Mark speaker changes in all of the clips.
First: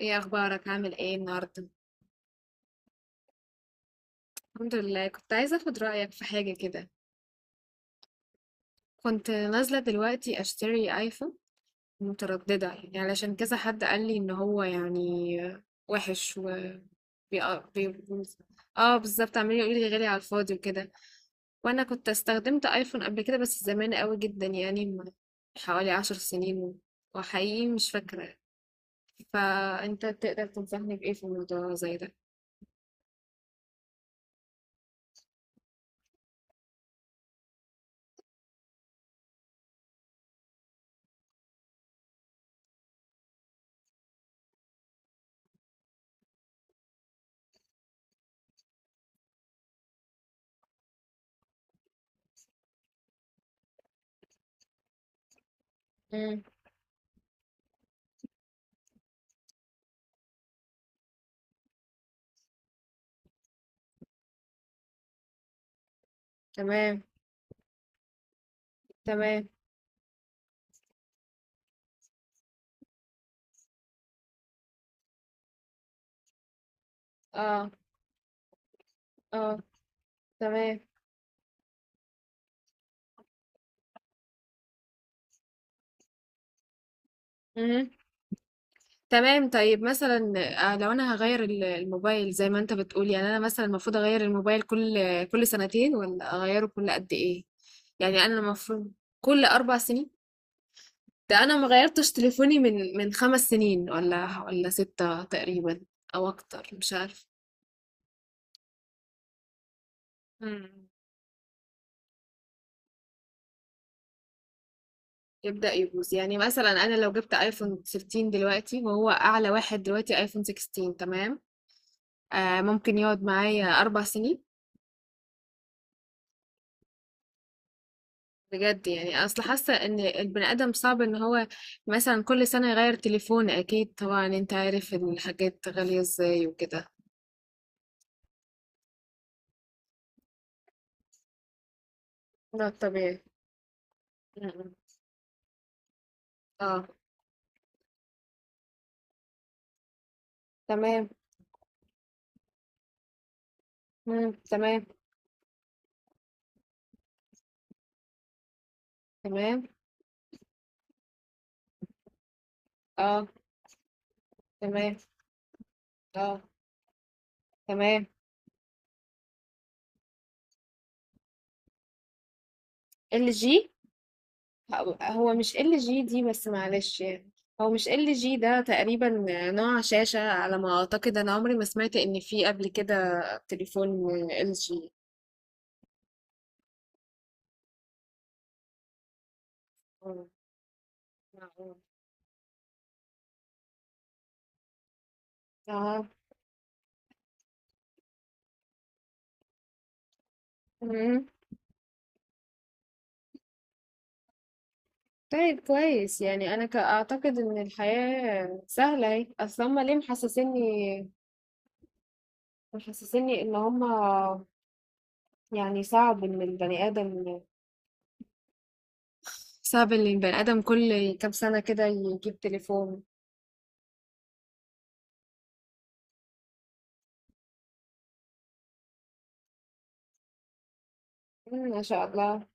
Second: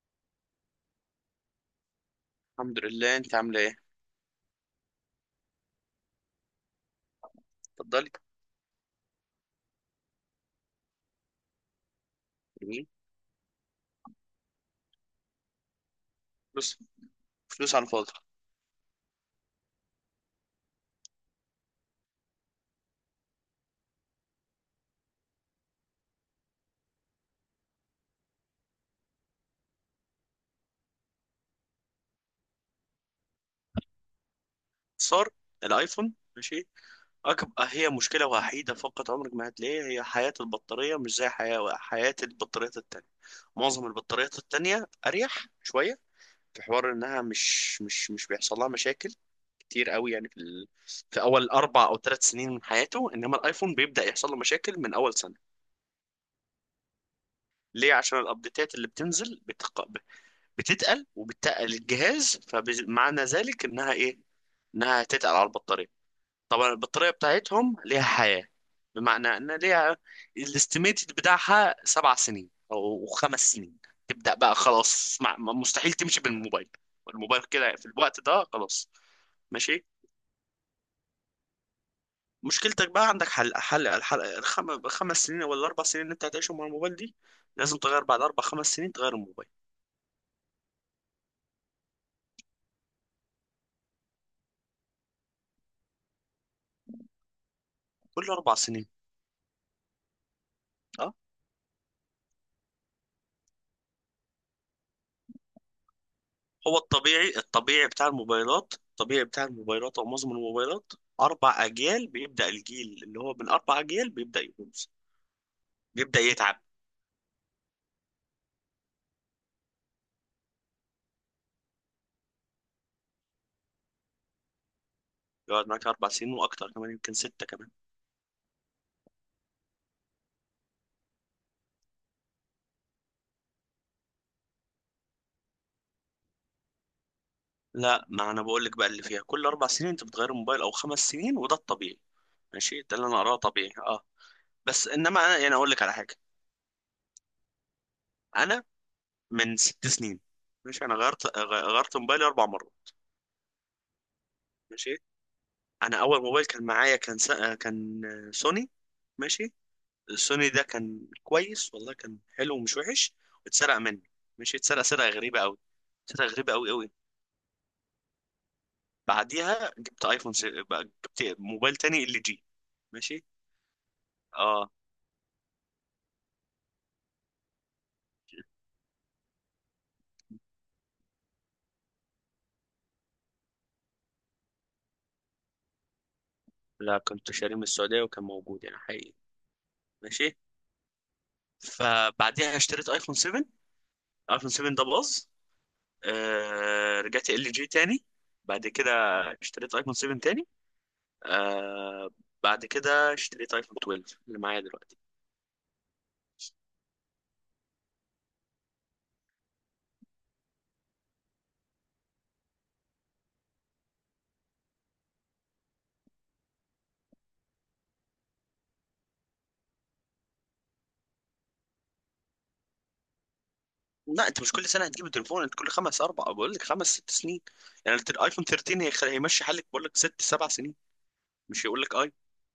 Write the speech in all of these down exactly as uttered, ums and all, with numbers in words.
Speaker 1: ايه اخبارك عامل ايه النهارده؟
Speaker 2: الحمد لله، انت عامله ايه؟
Speaker 1: الحمد لله، كنت عايزه اخد رايك في حاجه كده.
Speaker 2: اتفضلي.
Speaker 1: كنت نازله دلوقتي اشتري ايفون. متردده
Speaker 2: جميل.
Speaker 1: يعني، علشان كذا حد قال لي ان هو يعني وحش. و
Speaker 2: فلوس.
Speaker 1: بي... آه،
Speaker 2: فلوس على
Speaker 1: بي...
Speaker 2: الفاضي.
Speaker 1: اه، بالظبط، عمال يقول لي غالي على الفاضي وكده. وانا كنت استخدمت ايفون قبل كده، بس زمان قوي جدا، يعني من حوالي عشر سنين. وحقيقي مش فاكره. فانت تقدر تنصحني بايه في الموضوع زي ده؟
Speaker 2: صار. الايفون ماشي. اكبر هي مشكله وحيده، فقط عمرك ما هتلاقيها، هي حياه البطاريه مش زي حياه حياه البطاريات التانية. معظم البطاريات التانية اريح شويه. في حوار انها مش مش مش بيحصل لها مشاكل كتير قوي يعني في ال... في اول اربع او ثلاث سنين من حياته، انما الايفون بيبدا يحصل له مشاكل من اول سنه.
Speaker 1: امم.
Speaker 2: ليه؟ عشان الابديتات اللي بتنزل بتق... بتتقل، وبتتقل الجهاز، فمعنى ذلك انها ايه؟ انها هتتقل على البطاريه. طبعا
Speaker 1: تمام.
Speaker 2: البطاريه بتاعتهم ليها حياه، بمعنى
Speaker 1: تمام.
Speaker 2: ان ليها الاستيميتد بتاعها سبع سنين او خمس سنين. تبدا بقى خلاص، مع- مستحيل تمشي بالموبايل، الموبايل
Speaker 1: اه.
Speaker 2: كده في الوقت ده خلاص.
Speaker 1: اه.
Speaker 2: ماشي.
Speaker 1: تمام.
Speaker 2: مشكلتك بقى عندك حل حل الحل، الخم... الخمس سنين ولا الاربع سنين اللي انت هتعيشهم مع الموبايل دي. لازم
Speaker 1: مهم.
Speaker 2: تغير بعد اربع خمس سنين، تغير الموبايل
Speaker 1: تمام، طيب مثلا. آه، لو انا هغير ال- الموبايل زي ما انت بتقول، يعني انا مثلا المفروض اغير الموبايل كل كل سنتين ولا اغيره كل قد ايه؟ يعني
Speaker 2: كل
Speaker 1: انا
Speaker 2: اربع سنين.
Speaker 1: المفروض. كل اربع سنين.
Speaker 2: اه.
Speaker 1: ده انا ما غيرتش تليفوني من من خمس سنين ولا ولا ستة تقريبا، او اكتر
Speaker 2: هو
Speaker 1: مش عارف.
Speaker 2: الطبيعي الطبيعي بتاع الموبايلات الطبيعي بتاع الموبايلات او معظم
Speaker 1: مم.
Speaker 2: الموبايلات، اربع اجيال بيبدا، الجيل اللي هو من اربع اجيال بيبدا يبوظ،
Speaker 1: يبدأ يبوظ،
Speaker 2: بيبدا
Speaker 1: يعني
Speaker 2: يتعب.
Speaker 1: مثلا انا لو جبت ايفون ثلاثة عشر دلوقتي، وهو اعلى واحد دلوقتي ايفون ستاشر، تمام. آه، ممكن يقعد معايا اربع سنين؟
Speaker 2: يقعد معاك اربع سنين واكتر، كمان يمكن سته كمان.
Speaker 1: بجد؟ يعني اصل حاسه ان البني ادم صعب ان هو مثلا كل سنه يغير تليفون، اكيد طبعا انت عارف إن الحاجات غاليه ازاي وكده.
Speaker 2: لا، ما انا بقول لك بقى اللي فيها كل اربع سنين انت بتغير الموبايل او خمس سنين، وده الطبيعي
Speaker 1: ده
Speaker 2: ماشي، ده اللي انا
Speaker 1: طبيعي.
Speaker 2: اقراه طبيعي، اه.
Speaker 1: م-م.
Speaker 2: بس انما انا يعني اقول لك على حاجه.
Speaker 1: اه.
Speaker 2: انا من ست سنين ماشي، انا
Speaker 1: تمام.
Speaker 2: غيرت غ- غيرت موبايلي اربع مرات.
Speaker 1: مم. تمام.
Speaker 2: ماشي. انا اول موبايل كان معايا، كان سا... كان سوني. ماشي.
Speaker 1: تمام.
Speaker 2: السوني ده كان كويس والله، كان حلو ومش وحش،
Speaker 1: اه.
Speaker 2: واتسرق مني. ماشي، اتسرق
Speaker 1: تمام.
Speaker 2: سرقة غريبة قوي، سرقة
Speaker 1: اه.
Speaker 2: غريبة قوي قوي.
Speaker 1: تمام.
Speaker 2: بعديها جبت ايفون س... بقى جبت موبايل تاني، ال جي. ماشي.
Speaker 1: ال جي.
Speaker 2: اه.
Speaker 1: هو مش ال جي دي، بس معلش يعني، هو مش ال جي ده تقريبا. نوع شاشه، على ما اعتقد، انا عمري ما سمعت ان في قبل كده تليفون ال جي.
Speaker 2: لا، كنت شاريه من السعودية وكان موجود يعني، حقيقي. ماشي. فبعديها اشتريت ايفون سبعة. ايفون سبعة ده باظ.
Speaker 1: اه.
Speaker 2: آه... رجعت ال جي تاني، بعد كده اشتريت ايفون سبعة تاني.
Speaker 1: مم.
Speaker 2: آه... بعد كده اشتريت ايفون اتناشر اللي معايا دلوقتي.
Speaker 1: طيب كويس، يعني انا ك- اعتقد ان الحياة سهلة اهي. اصل هما ليه محسسيني محسسيني ان هما، يعني صعب ان البني ادم، صعب ان البني ادم كل كام سنة كده يجيب تليفون.
Speaker 2: لا، انت مش كل سنه هتجيب تليفون، انت كل خمس اربع، بقول لك خمس ست سنين. يعني الت- الايفون تلتاشر هيخ- هيمشي حالك، بقول لك ست سبع سنين،
Speaker 1: مم،
Speaker 2: مش هيقول
Speaker 1: ما
Speaker 2: لك
Speaker 1: شاء
Speaker 2: اي.
Speaker 1: الله.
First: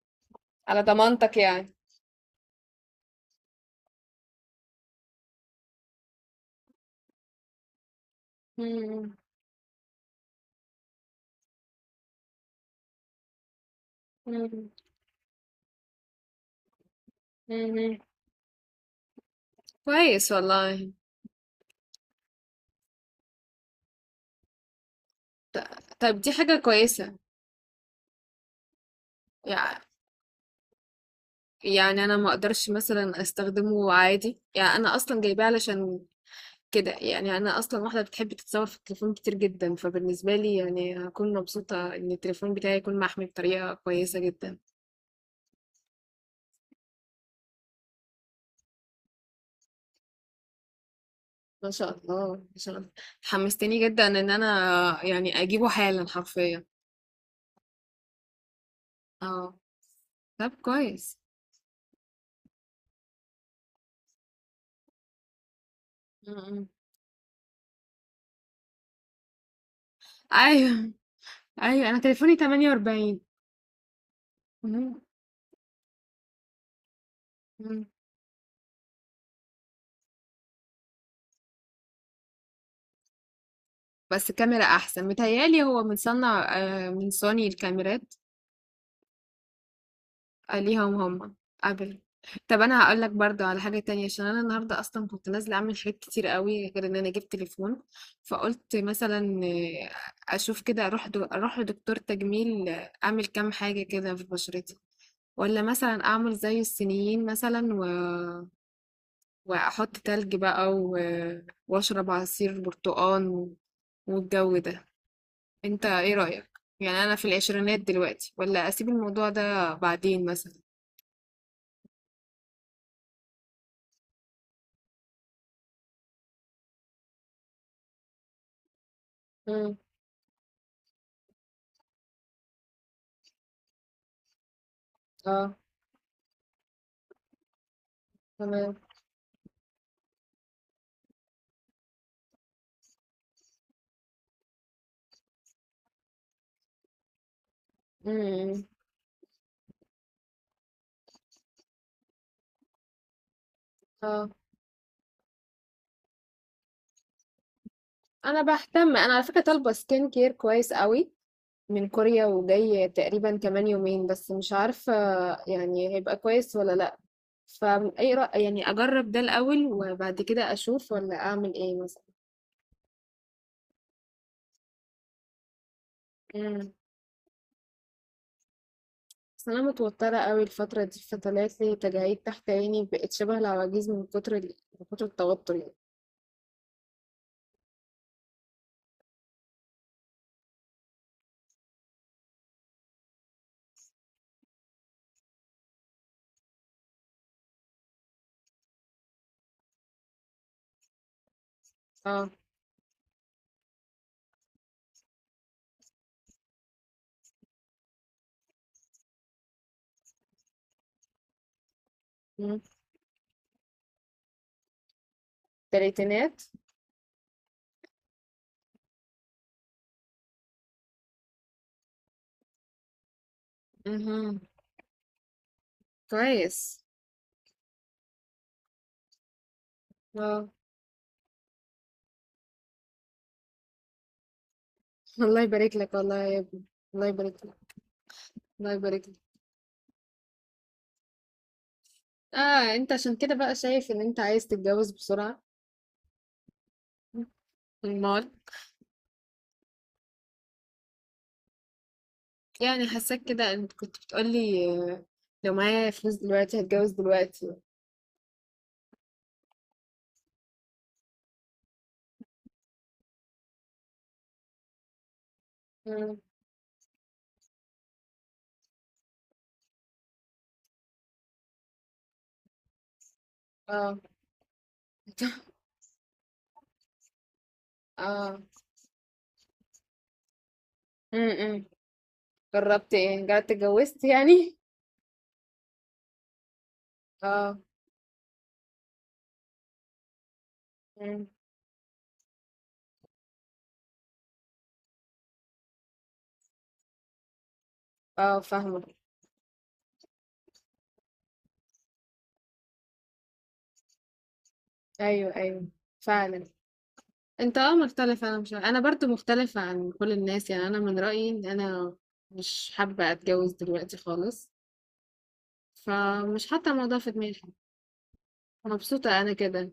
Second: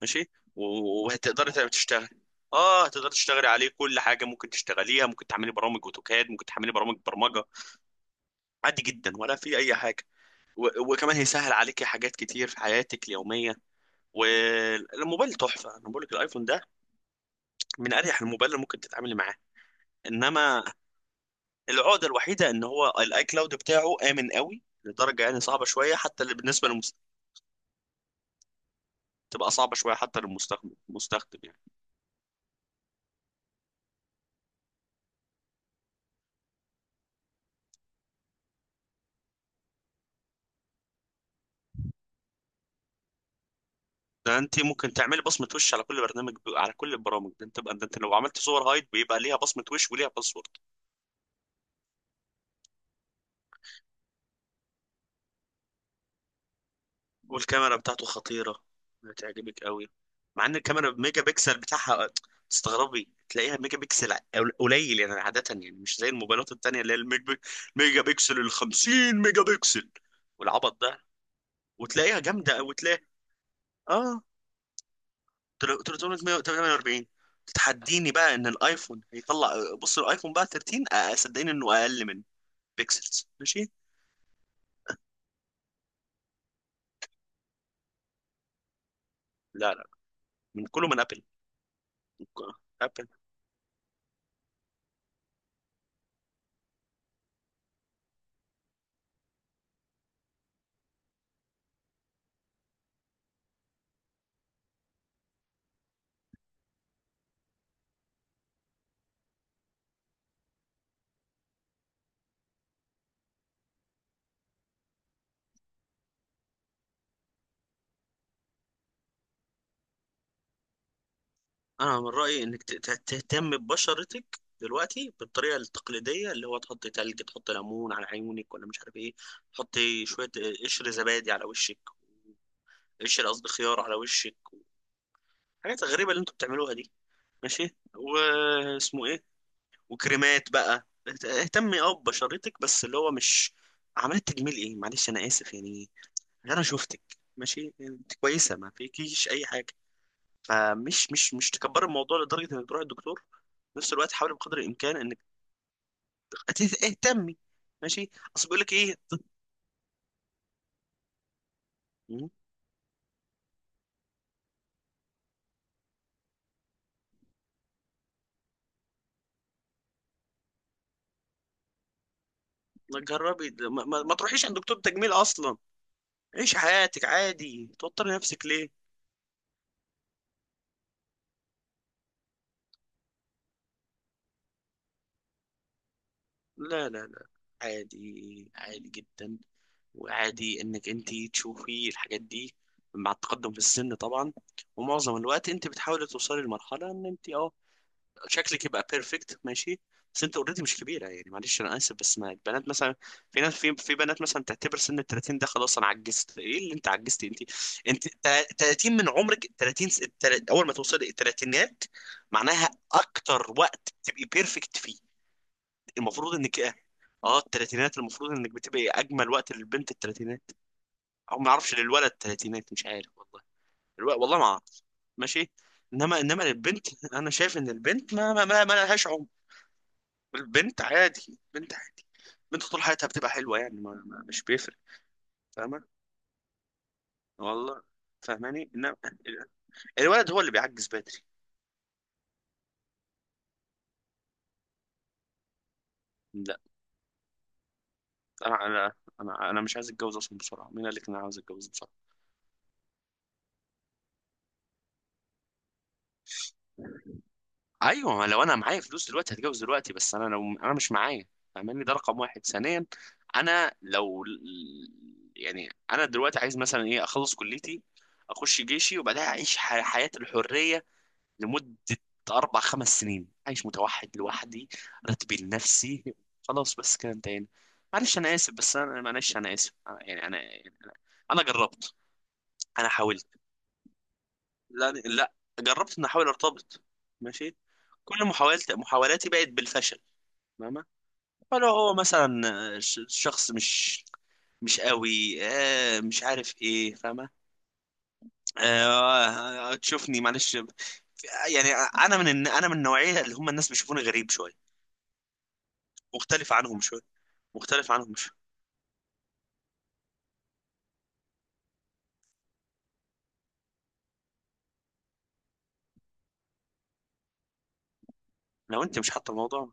Speaker 2: ماشي.
Speaker 1: على
Speaker 2: و-
Speaker 1: ضمانتك
Speaker 2: وهتقدري تعملي-
Speaker 1: يعني.
Speaker 2: تشتغلي اه، هتقدري تشتغلي عليه كل حاجه، ممكن تشتغليها، ممكن تعملي برامج اوتوكاد، ممكن تعملي برامج برمجه، عادي جدا،
Speaker 1: مم،
Speaker 2: ولا في اي حاجه. و- وكمان هيسهل عليكي حاجات كتير في حياتك اليوميه،
Speaker 1: مم،
Speaker 2: والموبايل تحفه. انا بقول لك الايفون ده من
Speaker 1: مم.
Speaker 2: اريح الموبايل اللي ممكن تتعاملي معاه.
Speaker 1: كويس
Speaker 2: انما
Speaker 1: والله.
Speaker 2: العقدة الوحيدة ان هو الاي كلاود بتاعه آمن قوي لدرجة يعني صعبة
Speaker 1: ط-
Speaker 2: شوية،
Speaker 1: طيب،
Speaker 2: حتى
Speaker 1: دي
Speaker 2: اللي
Speaker 1: حاجة
Speaker 2: بالنسبة للمست...
Speaker 1: كويسة.
Speaker 2: تبقى صعبة
Speaker 1: يع-
Speaker 2: شوية حتى للمستخدم المستخدم يعني،
Speaker 1: يعني انا ما اقدرش مثلا استخدمه عادي، يعني انا اصلا جايباه علشان كده، يعني انا اصلا واحده بتحب تتصور في التليفون كتير جدا، فبالنسبه لي يعني هكون مبسوطه ان التليفون بتاعي يكون محمي بطريقه كويسه
Speaker 2: ده
Speaker 1: جدا.
Speaker 2: انت ممكن تعملي بصمة وش على كل برنامج ب... على كل البرامج. ده انت بقى، ده انت لو عملت صور هايد بيبقى ليها بصمة وش وليها باسورد.
Speaker 1: ما شاء الله، ما شاء الله. حمستني جدا ان انا يعني اجيبه حالا حرفيا.
Speaker 2: والكاميرا بتاعته خطيرة،
Speaker 1: اه.
Speaker 2: هتعجبك قوي، مع
Speaker 1: طب
Speaker 2: ان الكاميرا
Speaker 1: كويس.
Speaker 2: بميجا بكسل بتاعها، تستغربي تلاقيها ميجا بكسل قل- قليل يعني، عادة يعني، مش زي
Speaker 1: م-
Speaker 2: الموبايلات
Speaker 1: م.
Speaker 2: التانية اللي هي الميجا بكسل ال الخمسين ميجا بكسل والعبط
Speaker 1: ايوه،
Speaker 2: ده،
Speaker 1: ايوه، انا
Speaker 2: وتلاقيها
Speaker 1: تليفوني
Speaker 2: جامدة، وتلاقيها
Speaker 1: تمنية واربعين.
Speaker 2: اه
Speaker 1: م-
Speaker 2: تل- تلتمية وتمانية واربعين،
Speaker 1: م.
Speaker 2: تتحديني بقى ان الايفون هيطلع. بص الايفون بقى تلتاشر، آه، صدقني انه اقل من بيكسلز ماشي.
Speaker 1: بس الكاميرا احسن، متهيالي هو من صنع آه، من سوني الكاميرات.
Speaker 2: لا لا،
Speaker 1: آه،
Speaker 2: من كله،
Speaker 1: ليهم
Speaker 2: من ابل،
Speaker 1: هم. قبل.
Speaker 2: من ك-
Speaker 1: طب انا هقول
Speaker 2: ابل.
Speaker 1: لك برضو على حاجه تانية، عشان انا النهارده اصلا كنت نازله اعمل حاجات كتير قوي غير ان انا جبت تليفون. فقلت مثلا آه، اشوف كده، اروح دو... اروح لدكتور تجميل، آه، اعمل كام حاجه كده في بشرتي. ولا مثلا اعمل زي الصينيين مثلا، و... واحط تلج بقى، و... واشرب عصير برتقال، و- والجو ده. انت ايه رايك؟ يعني انا في العشرينات دلوقتي، ولا اسيب الموضوع ده بعدين مثلا؟
Speaker 2: انا من رايي انك ت- ت- تهتم ببشرتك دلوقتي بالطريقه التقليديه، اللي هو تحط تلج، تحط ليمون على عيونك، ولا مش عارف ايه،
Speaker 1: امم.
Speaker 2: تحطي شويه آه، قشر زبادي على وشك، قشر قصدي خيار على وشك.
Speaker 1: اه.
Speaker 2: حاجات غريبه اللي انتوا بتعملوها دي ماشي،
Speaker 1: تمام.
Speaker 2: واسمه إيه؟ وكريمات بقى. اهتمي اه ببشرتك، بس اللي هو مش عملت تجميل ايه، معلش انا اسف يعني، انا شفتك ماشي، يعني انت كويسه،
Speaker 1: امم.
Speaker 2: ما فيكيش اي حاجه، فمش مش مش تكبر الموضوع لدرجه انك تروح الدكتور. في نفس الوقت
Speaker 1: اه.
Speaker 2: حاولي بقدر الامكان انك ت- اهتمي. ماشي.
Speaker 1: انا
Speaker 2: اصل بيقول لك ايه؟
Speaker 1: بهتم، انا على فكره طالبه سكين كير كويس قوي من كوريا،
Speaker 2: مم،
Speaker 1: وجاي تقريبا كمان يومين. بس مش عارفه يعني هيبقى كويس ولا لا، فاي رأي يعني؟ اجرب ده الاول وبعد كده اشوف، ولا اعمل ايه مثلا؟
Speaker 2: ما تجربي ما, ما, ما تروحيش عند دكتور تجميل اصلا، عيشي
Speaker 1: امم.
Speaker 2: حياتك عادي، توتري نفسك ليه؟
Speaker 1: بس انا متوتره قوي الفتره دي، فطلعت لي تجاعيد تحت عيني بقت شبه العواجيز من كتر ال- من كتر التوتر يعني.
Speaker 2: لا لا لا، عادي، عادي جدا، وعادي انك انت تشوفي الحاجات دي مع التقدم في السن طبعا. ومعظم الوقت انت بتحاولي توصلي لمرحله ان انت اه شكلك يبقى بيرفكت ماشي. بس انت اوريدي مش كبيره يعني، معلش انا اسف، بس ما
Speaker 1: اه.
Speaker 2: البنات مثلا، في ناس، في في بنات مثلا تعتبر سن ال التلاتين ده خلاص انا عجزت، ايه اللي انت عجزتي انت؟ انت تا- تلاتين من عمرك، تلاتين س- التل- اول ما توصلي الثلاثينات
Speaker 1: امم.
Speaker 2: معناها اكتر وقت تبقي بيرفكت فيه. المفروض
Speaker 1: تلاتينات.
Speaker 2: انك اه الثلاثينات المفروض انك بتبقي اجمل وقت، للبنت الثلاثينات، او ما اعرفش للولد تلاتينات، مش عارف والله، الو... والله
Speaker 1: امم.
Speaker 2: ما اعرف. ماشي. انما انما
Speaker 1: كويس.
Speaker 2: للبنت انا شايف ان البنت ما ما ما, ما لهاش عمر.
Speaker 1: اه.
Speaker 2: البنت عادي، البنت عادي، البنت طول حياتها بتبقى حلوه يعني، ما... ما مش بيفرق.
Speaker 1: الله يبارك
Speaker 2: فاهمه؟
Speaker 1: لك، والله يا ابني. الله يبارك لك.
Speaker 2: والله فاهماني،
Speaker 1: الله
Speaker 2: انما
Speaker 1: يبارك لك.
Speaker 2: الولد هو اللي بيعجز بدري.
Speaker 1: اه، انت عشان كده بقى شايف ان انت عايز تتجوز بسرعة؟
Speaker 2: لا،
Speaker 1: المال.
Speaker 2: انا، انا انا, أنا مش عايز اتجوز اصلا بسرعه، مين قال لك ان انا عاوز اتجوز بسرعه؟
Speaker 1: يعني حاساك كده، انت كنت بتقولي آه، لو معايا فلوس دلوقتي هتجوز دلوقتي.
Speaker 2: ايوه، ما لو انا معايا فلوس دلوقتي هتجوز دلوقتي، بس انا لو انا مش معايا، فاهماني؟ ده رقم واحد. ثانيا، انا لو، يعني انا
Speaker 1: مم.
Speaker 2: دلوقتي عايز مثلا ايه، اخلص كليتي، اخش جيشي، وبعدها اعيش ح- حياة الحرية لمدة اربع خمس سنين، عايش
Speaker 1: اه.
Speaker 2: متوحد لوحدي، راتبي لنفسي، خلاص بس كده انتهينا. معلش انا
Speaker 1: اه.
Speaker 2: اسف، بس انا معلش انا اسف، أنا- يعني انا يعني انا أنا
Speaker 1: امم.
Speaker 2: جربت. انا
Speaker 1: جربت ايه؟
Speaker 2: حاولت.
Speaker 1: جربت اتجوزت يعني؟
Speaker 2: لا لا، جربت ان احاول ارتبط. ماشي.
Speaker 1: اه.
Speaker 2: كل محاولت محاولاتي بقت بالفشل، فاهمة؟
Speaker 1: مم.
Speaker 2: فلو هو مثلا ش- شخص مش مش قوي، آه مش عارف ايه، فاهمة؟
Speaker 1: اه. فاهمة.
Speaker 2: آه تشوفني، معلش يعني، انا من الن- انا من النوعية اللي هم الناس بيشوفوني غريب شوية،
Speaker 1: ايوه، ايوه، فعلا.
Speaker 2: مختلف عنهم شوية.
Speaker 1: انت اه
Speaker 2: مختلف عنهم
Speaker 1: مختلف،
Speaker 2: شوية.
Speaker 1: انا مش انا برضو مختلفة عن كل الناس، يعني انا من رأيي ان انا مش حابة اتجوز دلوقتي خالص، فمش حاطة الموضوع في دماغي،
Speaker 2: لو انت مش
Speaker 1: مبسوطة
Speaker 2: حاطه
Speaker 1: انا كده.
Speaker 2: الموضوع،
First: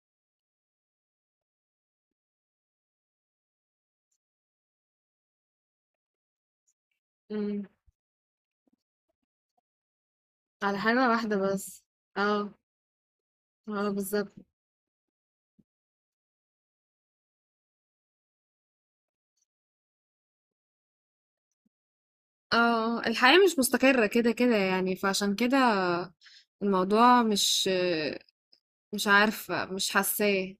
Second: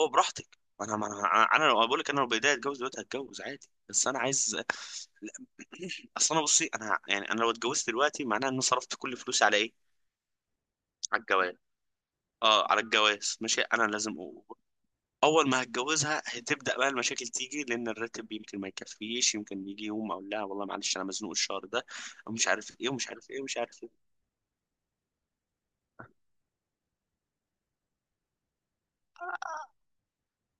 Speaker 2: هو براحتك، ما انا ما انا انا لو بقول لك، انا لو بايديا اتجوز دلوقتي هتجوز عادي، بس انا عايز، لا، اصل انا، بصي، انا يعني انا لو
Speaker 1: إمم.
Speaker 2: اتجوزت دلوقتي معناها اني صرفت كل فلوسي على ايه؟
Speaker 1: على حاجة
Speaker 2: على
Speaker 1: واحدة
Speaker 2: الجواز.
Speaker 1: بس. آه.
Speaker 2: اه، على الجواز، ماشي. انا
Speaker 1: آه،
Speaker 2: لازم
Speaker 1: بالضبط.
Speaker 2: أ- اول ما هتجوزها هتبدا بقى المشاكل تيجي، لان الراتب يمكن ما يكفيش، يمكن يجي يوم اقول لها والله معلش انا مزنوق الشهر ده، او مش عارف ايه،
Speaker 1: آه،
Speaker 2: ومش عارف
Speaker 1: الحياة
Speaker 2: ايه، ومش
Speaker 1: مش
Speaker 2: عارف ايه.
Speaker 1: مستقرة كده، كده يعني، فعشان كده الموضوع مش، مش
Speaker 2: آه،
Speaker 1: عارفة، مش حاساه.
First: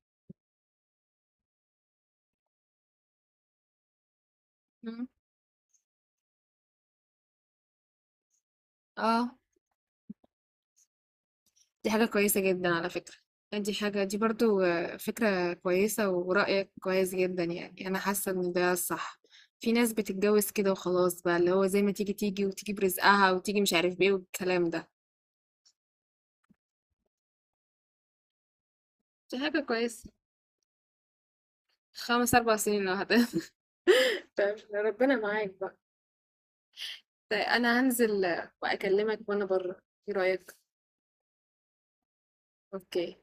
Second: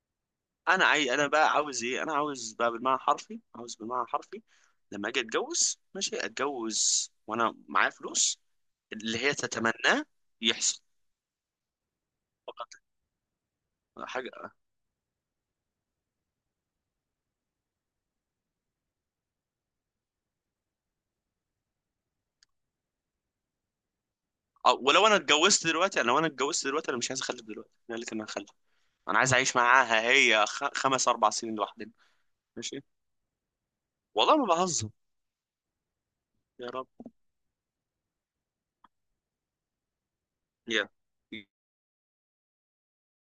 Speaker 2: انا، عاي... انا بقى عاوز ايه؟ انا عاوز بقى بالمعنى الحرفي، عاوز بالمعنى الحرفي
Speaker 1: إمم.
Speaker 2: لما اجي اتجوز، ماشي، اتجوز وانا معايا فلوس، اللي هي
Speaker 1: آه،
Speaker 2: تتمناه يحصل،
Speaker 1: دي حاجة كويسة
Speaker 2: فقط
Speaker 1: جدًا، على فكرة. دي حاجة، دي
Speaker 2: حاجه.
Speaker 1: برضه فكرة كويسة، ورأيك كويس جدًا يعني، أنا حاسة إن ده الصح. في ناس بتتجوز كده وخلاص بقى، اللي هو زي ما تيجي، تيجي، وتيجي برزقها، وتيجي مش عارف بإيه والكلام
Speaker 2: أو،
Speaker 1: ده.
Speaker 2: ولو انا اتجوزت دلوقتي، انا لو انا اتجوزت دلوقتي انا مش عايز اخلف دلوقتي، انا قلت انا هخلف. انا عايز
Speaker 1: دي
Speaker 2: اعيش
Speaker 1: حاجة
Speaker 2: معاها
Speaker 1: كويسة.
Speaker 2: هي خ... خمس اربع سنين لوحدنا.
Speaker 1: خمس، اربعة سنين
Speaker 2: ماشي،
Speaker 1: لوحدها.
Speaker 2: والله ما
Speaker 1: طب
Speaker 2: بهزر.
Speaker 1: ربنا معاك بقى.
Speaker 2: يا رب.
Speaker 1: ده أنا هانزل وأكلمك وأنا برّه. إيه رأيك؟
Speaker 2: يا
Speaker 1: أوكي.